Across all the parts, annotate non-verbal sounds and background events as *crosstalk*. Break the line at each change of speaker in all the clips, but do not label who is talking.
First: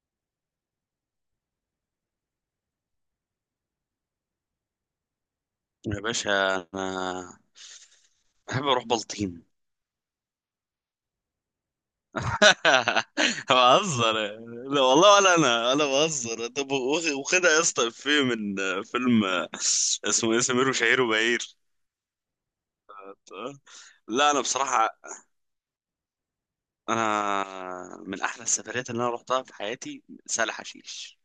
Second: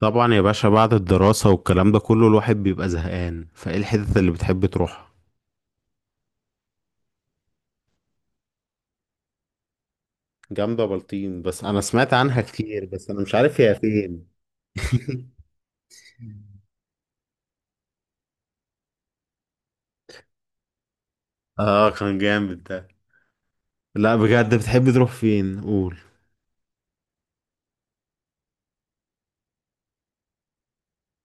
طبعا يا باشا، بعد الدراسة والكلام ده كله الواحد بيبقى زهقان، فايه الحتت اللي بتحب تروحها؟
يا باشا، انا بحب اروح بلطيم.
جامدة بلطيم، بس انا سمعت عنها كتير،
*laughs*
بس انا مش عارف هي
بهزر.
فين.
لا والله. ولا
*laughs*
انا بهزر. طب واخدها يا اسطى؟ افيه من فيلم اسمه ايه؟ سمير وشهير وبهير.
اه كان جامد ده. لا
لا انا
بجد، بتحب
بصراحه،
تروح فين قول؟
انا من احلى السفريات اللي انا رحتها في حياتي سهل حشيش.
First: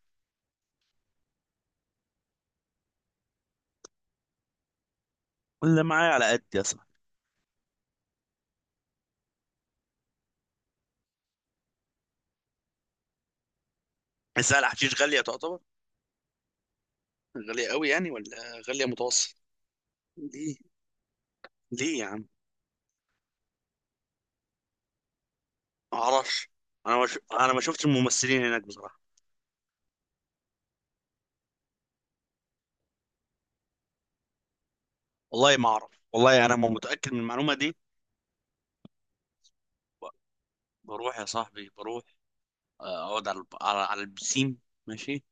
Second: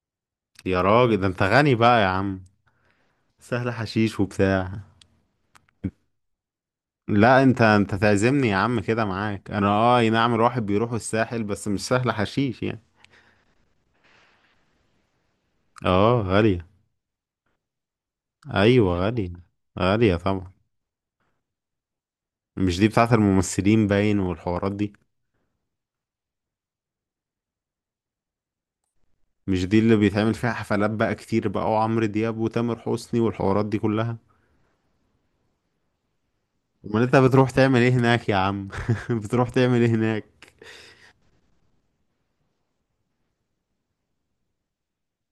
يا راجل ده انت غني بقى يا عم، سهل حشيش وبتاع.
ولا معايا على قد يا صاحبي.
لا انت تعزمني يا عم كده معاك، انا أي نعم، الواحد بيروح الساحل بس مش سهل حشيش يعني.
سهل حشيش غاليه تعتبر.
اه غالية.
غاليه قوي يعني ولا غاليه
ايوه غالية.
متوسط؟
غالية طبعا.
ليه؟ ليه يا عم؟
مش دي بتاعت الممثلين باين والحوارات دي؟
ما اعرفش. انا ما شفتش الممثلين هناك بصراحه.
مش دي اللي بيتعمل فيها حفلات بقى كتير بقى، وعمرو دياب وتامر حسني والحوارات دي كلها؟
والله ما اعرف، والله انا ما
امال
متاكد
انت
من
بتروح
المعلومه دي.
تعمل ايه هناك يا عم؟ *laughs* بتروح تعمل ايه
ب-
هناك؟
بروح يا صاحبي، بروح. آه، اقعد على على على البسين، ماشي،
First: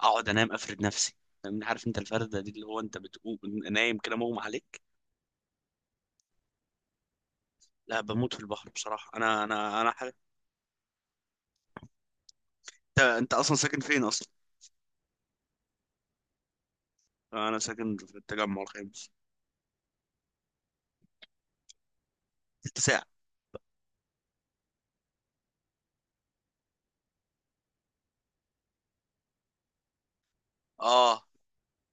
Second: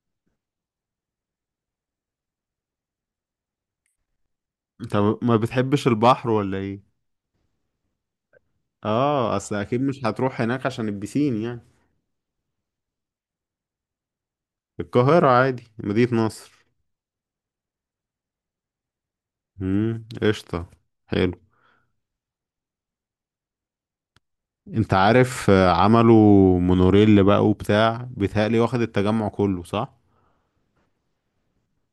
اقعد انام افرد نفسي، فاهمني؟ عارف انت الفرده دي اللي هو انت بتقوم نايم كده مغمى عليك.
انت ما بتحبش البحر ولا ايه؟
لا، بموت في البحر بصراحه،
اه،
انا
اصل اكيد
انا انا
مش
حاجه.
هتروح هناك عشان البسين يعني.
انت اصلا ساكن فين اصلا؟
القاهرة عادي، مدينة نصر.
انا ساكن في التجمع الخامس.
امم، قشطة. حلو.
ست ساعه.
انت عارف، عملوا مونوريل بقى وبتاع، بيتهيألي واخد التجمع كله، صح؟
اه،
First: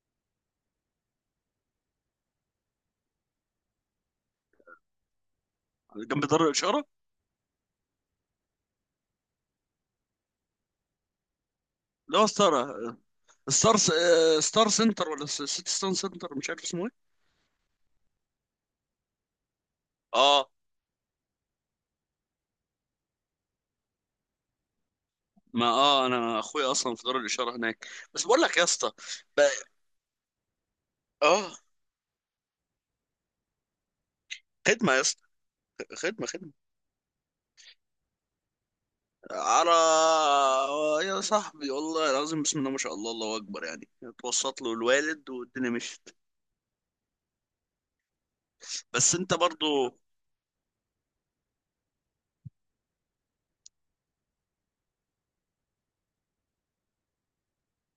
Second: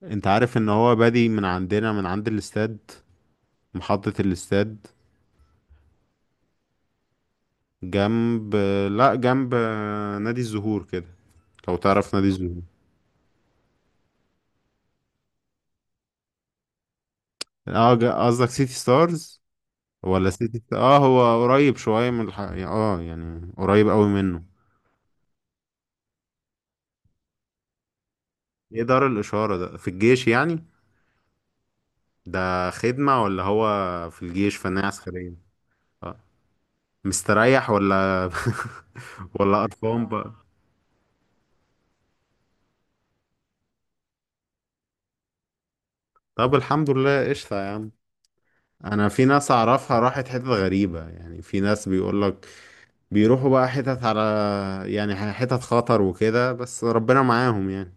انت عارف ان هو بادي من عندنا، من عند الاستاد. محطة الاستاد.
جنب دار الاشاره.
جنب. لا، نادي الزهور كده. لو تعرف
لا،
نادي
ستار،
الزهور.
ستار، ستار سنتر ولا سيتي ستار سنتر، مش عارف اسمه ايه.
اه، قصدك سيتي ستارز؟ ولا
اه،
سيتي، هو قريب شوية من الح... يعني، اه يعني قريب قوي منه.
ما اه، انا اخويا اصلا في دار الاشاره هناك. بس بقول لك يا
ايه
اسطى،
دار
ب-
الإشارة ده، في الجيش يعني؟
اه،
ده خدمة ولا هو في الجيش فنية
خدمه يا اسطى،
عسكرية؟ اه،
خدمه خدمه.
مستريح ولا *laughs* ولا
على،
قرفان بقى؟
يا صاحبي والله العظيم بسم الله ما شاء الله الله اكبر، يعني اتوسط له الوالد والدنيا مشيت.
طب الحمد لله، قشطة يا عم. انا
بس
في
انت
ناس
برضو،
اعرفها راحت حتت غريبة، يعني في ناس بيقولك بيروحوا بقى حتت على، يعني حتت خطر وكده، بس ربنا معاهم يعني.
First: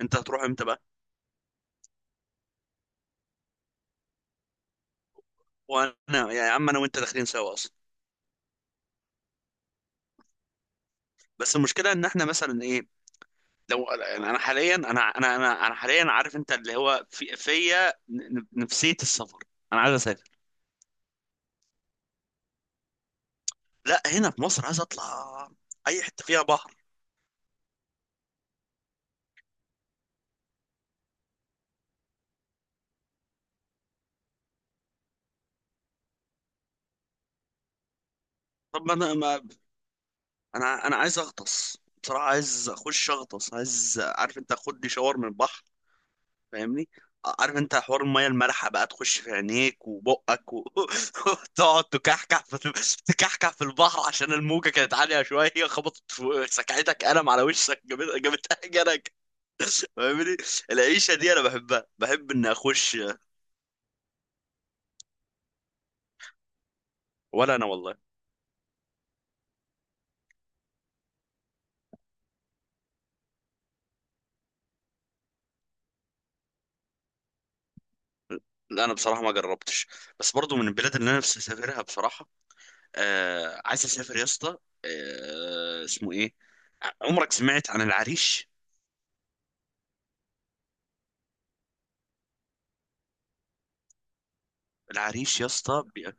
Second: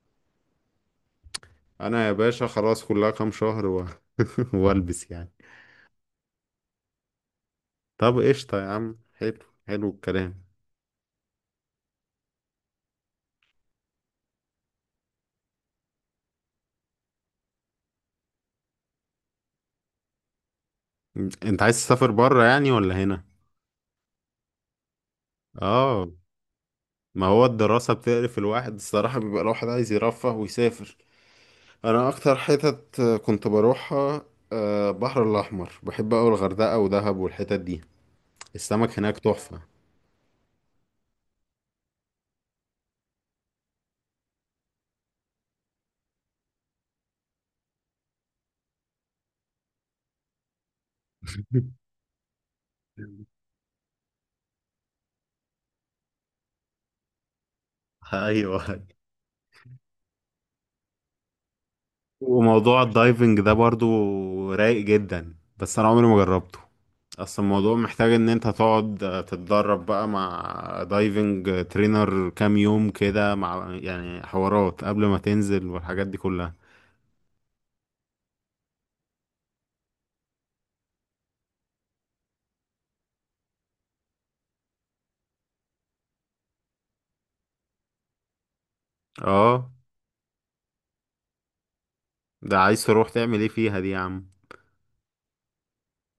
انت هتروح امتى بقى؟
انا يا باشا خلاص، كلها كام شهر و *laughs* والبس يعني.
وانا يعني يا عم، انا وانت داخلين سوا اصلا.
طب قشطة يا عم، حلو. حلو الكلام.
بس المشكله ان احنا مثلا ايه، لو يعني انا حاليا، انا حاليا، عارف انت اللي هو في فيا نفسيه السفر. انا عايز اسافر.
انت عايز تسافر بره يعني ولا هنا؟
لا، هنا في مصر، عايز اطلع اي
اه.
حته فيها بحر.
ما هو الدراسة بتقرف الواحد الصراحة، بيبقى الواحد عايز يرفه ويسافر. انا اكتر حتت كنت بروحها، البحر الاحمر، بحب اوي الغردقة ودهب والحتت دي.
طب ما
السمك
انا
هناك
ما
تحفة.
انا عايز اغطس بصراحه، عايز اخش اغطس، عايز، عارف انت، اخد لي شاور من البحر، فاهمني؟ عارف انت حوار الميه المالحه بقى تخش في عينيك وبقك *laughs* وتقعد تكحكح في
*laughs*
تكحكح في البحر عشان الموجه كانت عاليه شويه، خبطت في سكعتك قلم على وشك،
ايوه.
جابتها *laughs* جنك، فاهمني؟ العيشه دي انا بحبها، بحب ان
وموضوع
اخش.
الدايفنج ده برضو رايق جدا، بس انا عمري ما جربته. اصل
ولا انا
الموضوع
والله،
محتاج ان انت تقعد تتدرب بقى مع دايفنج ترينر كام يوم كده، مع يعني حوارات قبل ما تنزل والحاجات دي كلها.
لا انا بصراحه ما جربتش، بس برضو من البلاد اللي انا نفسي اسافرها بصراحه. آه، عايز اسافر يا اسطى. آه، اسمه ايه، عمرك سمعت عن العريش؟
اه، ده عايز تروح تعمل ايه فيها دي يا عم؟
العريش يا اسطى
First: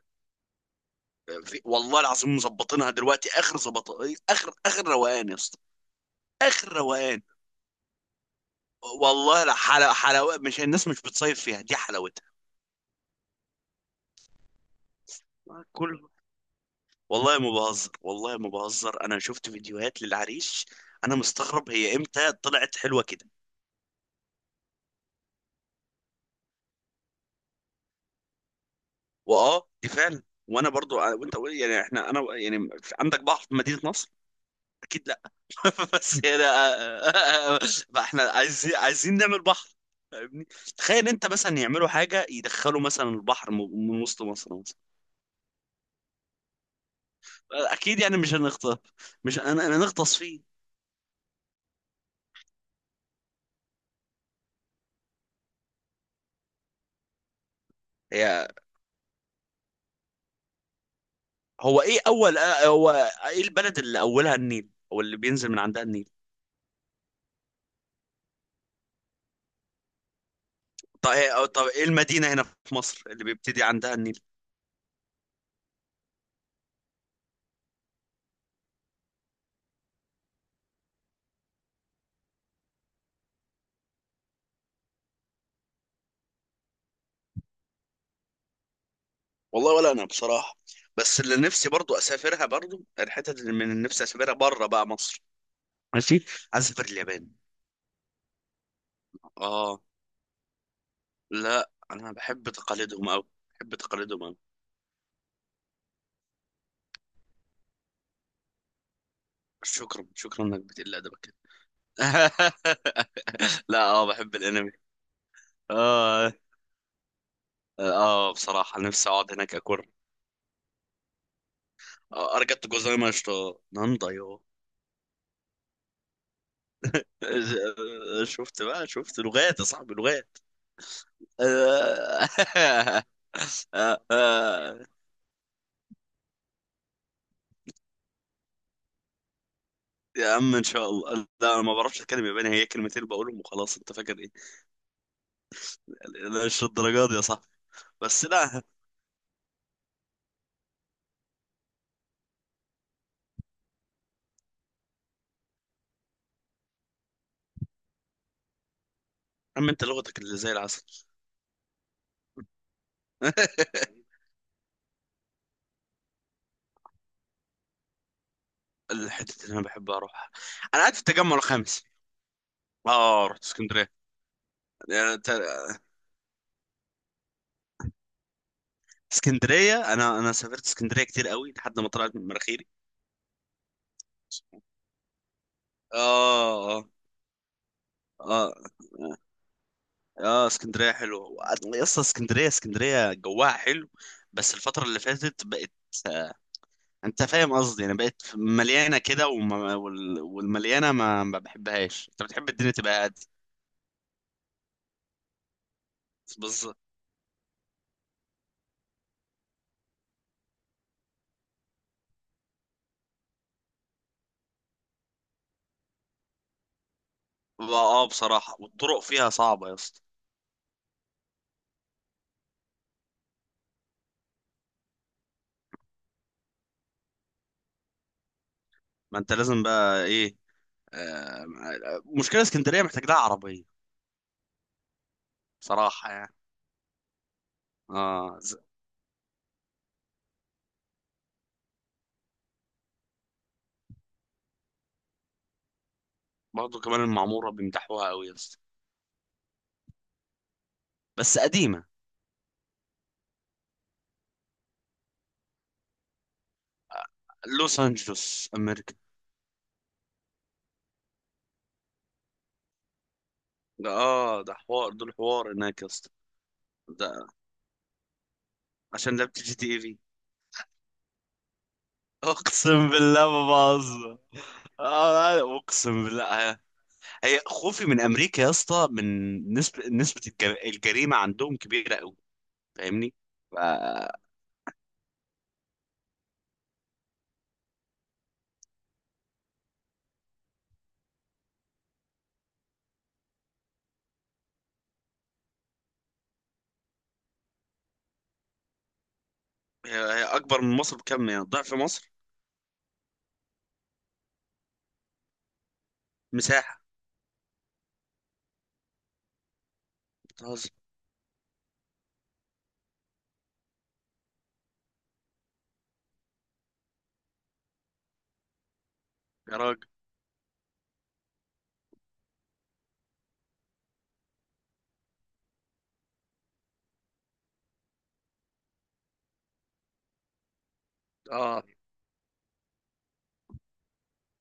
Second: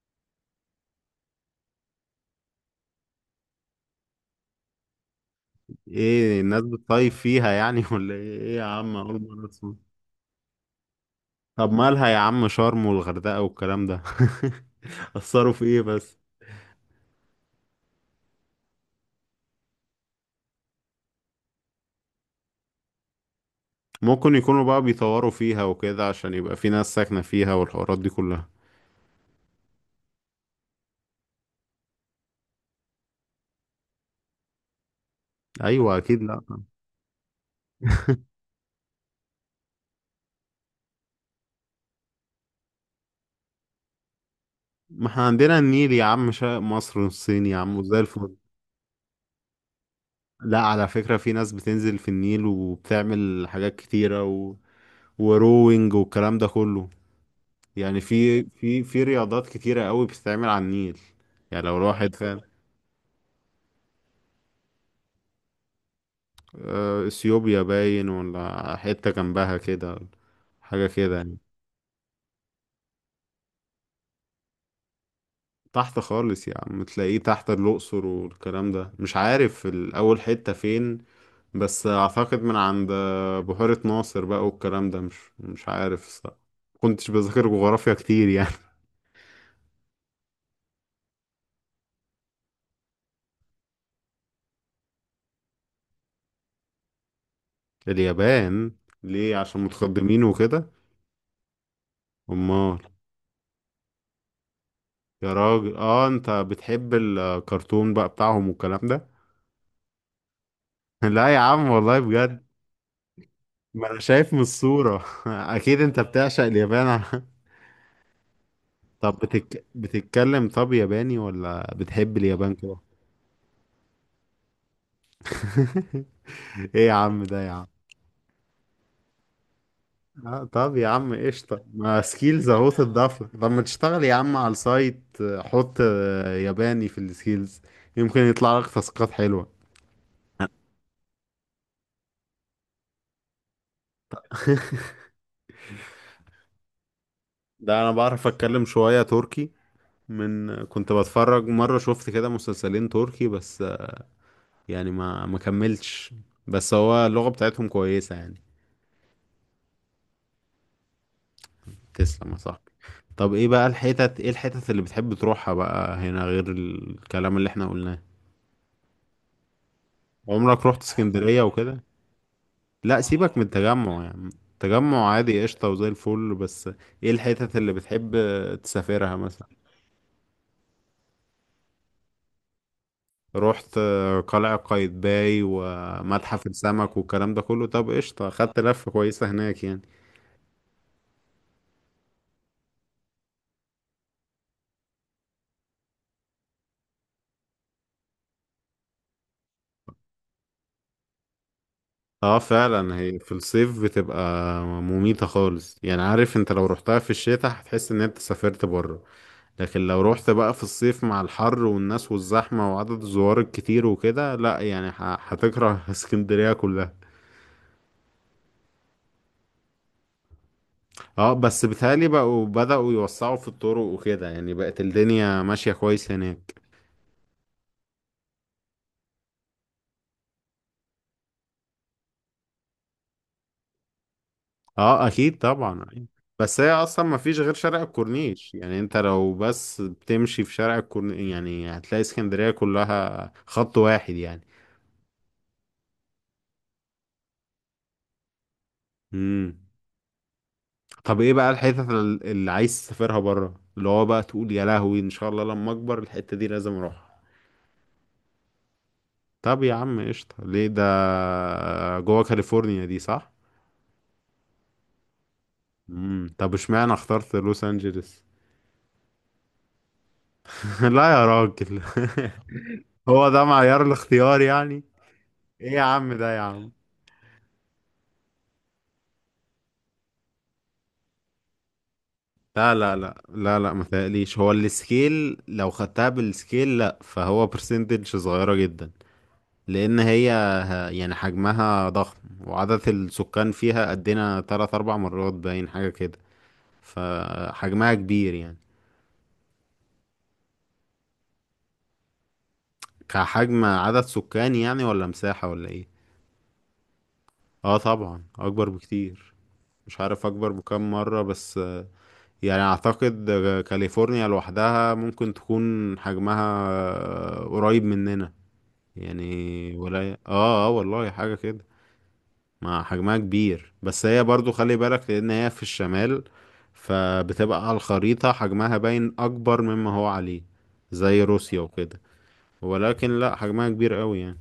والله العظيم مظبطينها دلوقتي اخر ظبط، اخر روقان يا اسطى،
ايه، الناس
اخر
بتطايف
روقان.
فيها يعني؟ *laughs* ولا ايه؟ إيه يا عم، اول
والله
مرة
لا،
اسمع.
حلاوه حلاوه، مش الناس مش بتصيف فيها
طب
دي
مالها يا
حلاوتها.
عم، شرم والغردقة والكلام ده *laughs* اثروا في ايه
كله
بس؟
والله ما بهزر، والله ما بهزر، انا شفت فيديوهات للعريش. انا مستغرب هي امتى طلعت حلوه كده.
ممكن يكونوا بقى بيطوروا فيها وكده عشان يبقى في ناس ساكنة فيها، والحوارات دي كلها.
واه، دي فعلا. وانا برضو وانت يعني احنا، انا يعني، عندك بحر في مدينه نصر؟ اكيد. *laughs*
ايوه اكيد.
بس
لا،
يعني، بقى احنا عايزين، عايزين نعمل بحر، فاهمني؟ تخيل انت مثلا يعملوا حاجه يدخلوا مثلا البحر من وسط مصر مثلا.
ما احنا عندنا النيل يا عم، شرق مصر والصين يا عم، وزي
اكيد يعني مش
الفل.
هنغطس، مش انا نغطس فيه.
لا على فكرة، في ناس بتنزل في النيل وبتعمل حاجات كتيرة وروينج والكلام ده كله. يعني في
هي،
رياضات كتيرة قوي بتتعمل على النيل، يعني لو
هو ايه
الواحد
اول
فاهم.
هو ايه البلد اللي اولها النيل او اللي بينزل من عندها النيل؟
اثيوبيا باين ولا حتة جنبها كده، حاجة
طب
كده يعني.
ايه، طب ايه المدينه هنا في مصر اللي بيبتدي عندها النيل؟
تحت خالص يا عم، تلاقيه تحت الأقصر والكلام ده، مش عارف الأول حتة فين، بس أعتقد من عند بحيرة ناصر بقى والكلام ده، مش عارف الصراحة. كنتش بذاكر جغرافيا كتير يعني.
والله ولا انا بصراحه. بس اللي نفسي برضو اسافرها برضو، الحتت اللي من نفسي اسافرها بره بقى مصر، ماشي، عايز اسافر اليابان.
*laughs* اليابان؟ ليه، عشان
اه،
متقدمين وكده؟
لا انا بحب
أمال.
تقاليدهم قوي، بحب تقاليدهم قوي.
يا راجل، انت بتحب الكرتون بقى بتاعهم والكلام ده.
شكرا شكرا انك بتقل
*laughs*
ادبك
لا
كده.
يا عم والله بجد.
*laughs* لا
ما انا
اه،
شايف
بحب
من
الانمي.
الصورة *laughs* اكيد انت
اه،
بتعشق اليابان. *laughs*
اه بصراحة نفسي
طب
اقعد هناك اكل.
بتتكلم طب ياباني، ولا بتحب اليابان
ارجعت
كده؟
جوزايما اشتو ناندا يو.
*laughs* ايه يا عم ده يا عم.
*laughs* شفت بقى، شفت لغات يا صاحبي، لغات.
آه، طب يا عم قشطة، ما
آه.
سكيلز اهو تضاف لك، طب ما
*laughs*
تشتغل
آه،
يا عم على
آه.
السايت، حط ياباني في السكيلز. يمكن يطلع لك تاسكات حلوة.
يا عم ان شاء الله، لا انا ما بعرفش اتكلم ياباني، هي كلمتين بقولهم وخلاص، انت فاكر ايه؟ لا مش الدرجات دي يا صاحبي.
ده انا
بس
بعرف
لا، يا
اتكلم شوية تركي، من كنت بتفرج مرة، شفت كده مسلسلين تركي، بس يعني ما كملتش، بس هو اللغة بتاعتهم كويسة يعني.
عم انت لغتك اللي زي العسل.
تسلم يا صاحبي. طب ايه بقى
*laughs*
الحتت، ايه الحتت اللي بتحب تروحها بقى هنا، غير الكلام اللي احنا قلناه؟
الحتة اللي أنا بحب أروحها،
عمرك رحت
أنا قاعد في التجمع
اسكندرية وكده؟
الخامس.
لا،
آه،
سيبك
رحت
من
اسكندرية.
التجمع يعني. تجمع
يعني
عادي، قشطة وزي الفل، بس ايه الحتت اللي بتحب تسافرها مثلا؟
اسكندرية، أنا سافرت اسكندرية كتير قوي لحد ما طلعت من مناخيري.
رحت قلعة قايتباي
آه،
ومتحف
آه،
السمك والكلام ده كله؟ طب قشطة، خدت
آه،
لفة كويسة هناك يعني.
آه اسكندرية حلوة يا اسطى، اسكندرية، اسكندرية جواها حلو، بس الفترة اللي فاتت بقت آه، أنت فاهم قصدي، يعني بقت مليانة كده والمليانة ما بحبهاش، أنت
اه
بتحب الدنيا
فعلا،
تبقى
هي في
هادية.
الصيف بتبقى مميتة خالص يعني، عارف انت، لو
بس
رحتها في الشتاء هتحس ان انت سافرت بره. لكن لو روحت بقى في الصيف مع الحر والناس والزحمة وعدد الزوار الكتير وكده، لا يعني هتكره *laughs* اسكندرية كلها.
اه، بصراحة والطرق فيها صعبة يا اسطى.
اه، بس بيتهيألي بقوا بدأوا يوسعوا في الطرق وكده، يعني بقت الدنيا ماشية كويس هناك.
ما انت لازم بقى ايه، آه، مشكلة اسكندرية محتاج لها عربية
اه اكيد طبعا.
بصراحة يعني.
بس هي اصلا ما فيش غير شارع
اه
الكورنيش، يعني انت لو بس بتمشي في شارع الكورنيش، يعني هتلاقي اسكندرية كلها خط واحد يعني.
برضه كمان المعمورة بيمدحوها قوي يا اسطى،
امم. طب ايه
بس
بقى
قديمة.
الحتت اللي عايز تسافرها بره، اللي هو بقى تقول يا لهوي ان شاء الله لما اكبر الحتة دي لازم اروحها؟
لوس أنجلوس أمريكا.
طب يا عم قشطة، ليه ده؟ جوه كاليفورنيا دي صح؟
ده اه، ده حوار، دول حوار هناك يا اسطى.
امم، طب اشمعنى
ده
اخترت لوس انجلس؟
عشان لعبت جي تي اي في.
*laughs* لا يا راجل.
*laughs*
*laughs*
اقسم
هو
بالله
ده
ما
معيار
بهزر.
الاختيار يعني؟
آه،
ايه يا
اقسم
عم
بالله.
ده يا عم.
هي خوفي من امريكا يا اسطى، من نسبة الجريمة عندهم كبيرة قوي،
لا لا
فاهمني؟
لا
ف-
لا لا، ما تقليش، هو السكيل، لو خدتها بالسكيل لا، فهو برسنتج صغيرة جدا، لان هي يعني حجمها ضخم، وعدد السكان فيها قدنا 3 4 مرات باين، حاجة كده، فحجمها كبير يعني.
هي اكبر من مصر بكم، يعني ضعف مصر؟
كحجم عدد سكان يعني، ولا مساحة، ولا ايه؟
مساحة.
اه طبعا، أكبر بكتير. مش عارف أكبر
بتهزر؟
بكام مرة بس. يعني أعتقد كاليفورنيا لوحدها ممكن تكون حجمها قريب مننا يعني،
يا راجل.
ولا اه والله، حاجة كده. ما حجمها كبير، بس هي برضو خلي بالك، لان هي في الشمال، فبتبقى على الخريطة حجمها باين اكبر مما هو عليه، زي روسيا
اه،
وكده. ولكن لا، حجمها كبير قوي يعني.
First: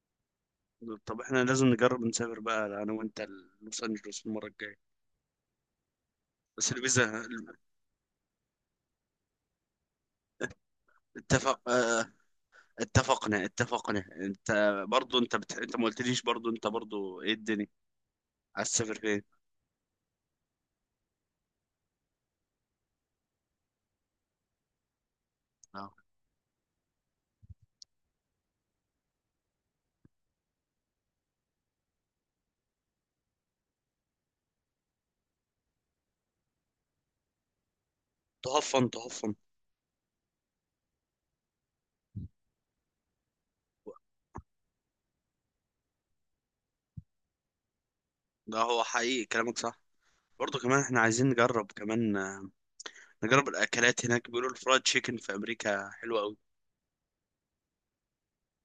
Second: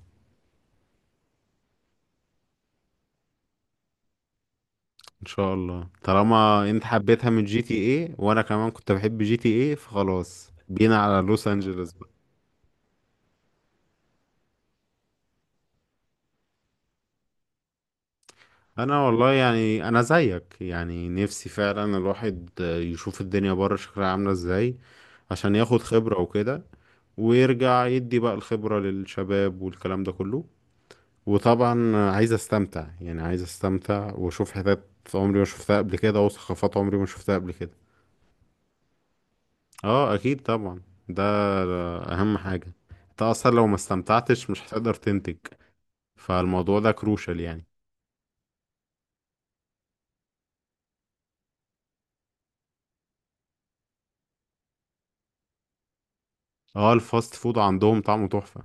طب احنا لازم نجرب نسافر بقى انا وانت لوس انجلوس المره الجايه.
ان شاء الله، طالما
بس
انت
الفيزا.
حبيتها من GTA، وانا كمان كنت بحب GTA، فخلاص بينا على لوس
اتفق،
انجلوس بقى.
اتفقنا، اتفقنا. انت برضو انت ما قلتليش، برضو انت برضو ايه، الدنيا عايز تسافر
انا
فين؟
والله يعني انا زيك يعني، نفسي فعلا الواحد يشوف الدنيا بره شكلها عاملة ازاي، عشان ياخد
اه،
خبرة وكده، ويرجع يدي بقى الخبرة للشباب والكلام ده كله. وطبعا عايز استمتع، يعني عايز استمتع واشوف حتت عمري ما شفتها قبل كده، وثقافات عمري ما شفتها قبل كده.
تهفن تهفن.
اه اكيد طبعا، ده اهم حاجة. انت اصلا لو ما استمتعتش مش هتقدر تنتج، فالموضوع ده كروشال يعني.
ده هو حقيقي، كلامك صح. برضو كمان احنا عايزين نجرب كمان نجرب الاكلات هناك، بيقولوا الفرايد تشيكن في امريكا حلوه.
اه، الفاست فود عندهم طعمه تحفة.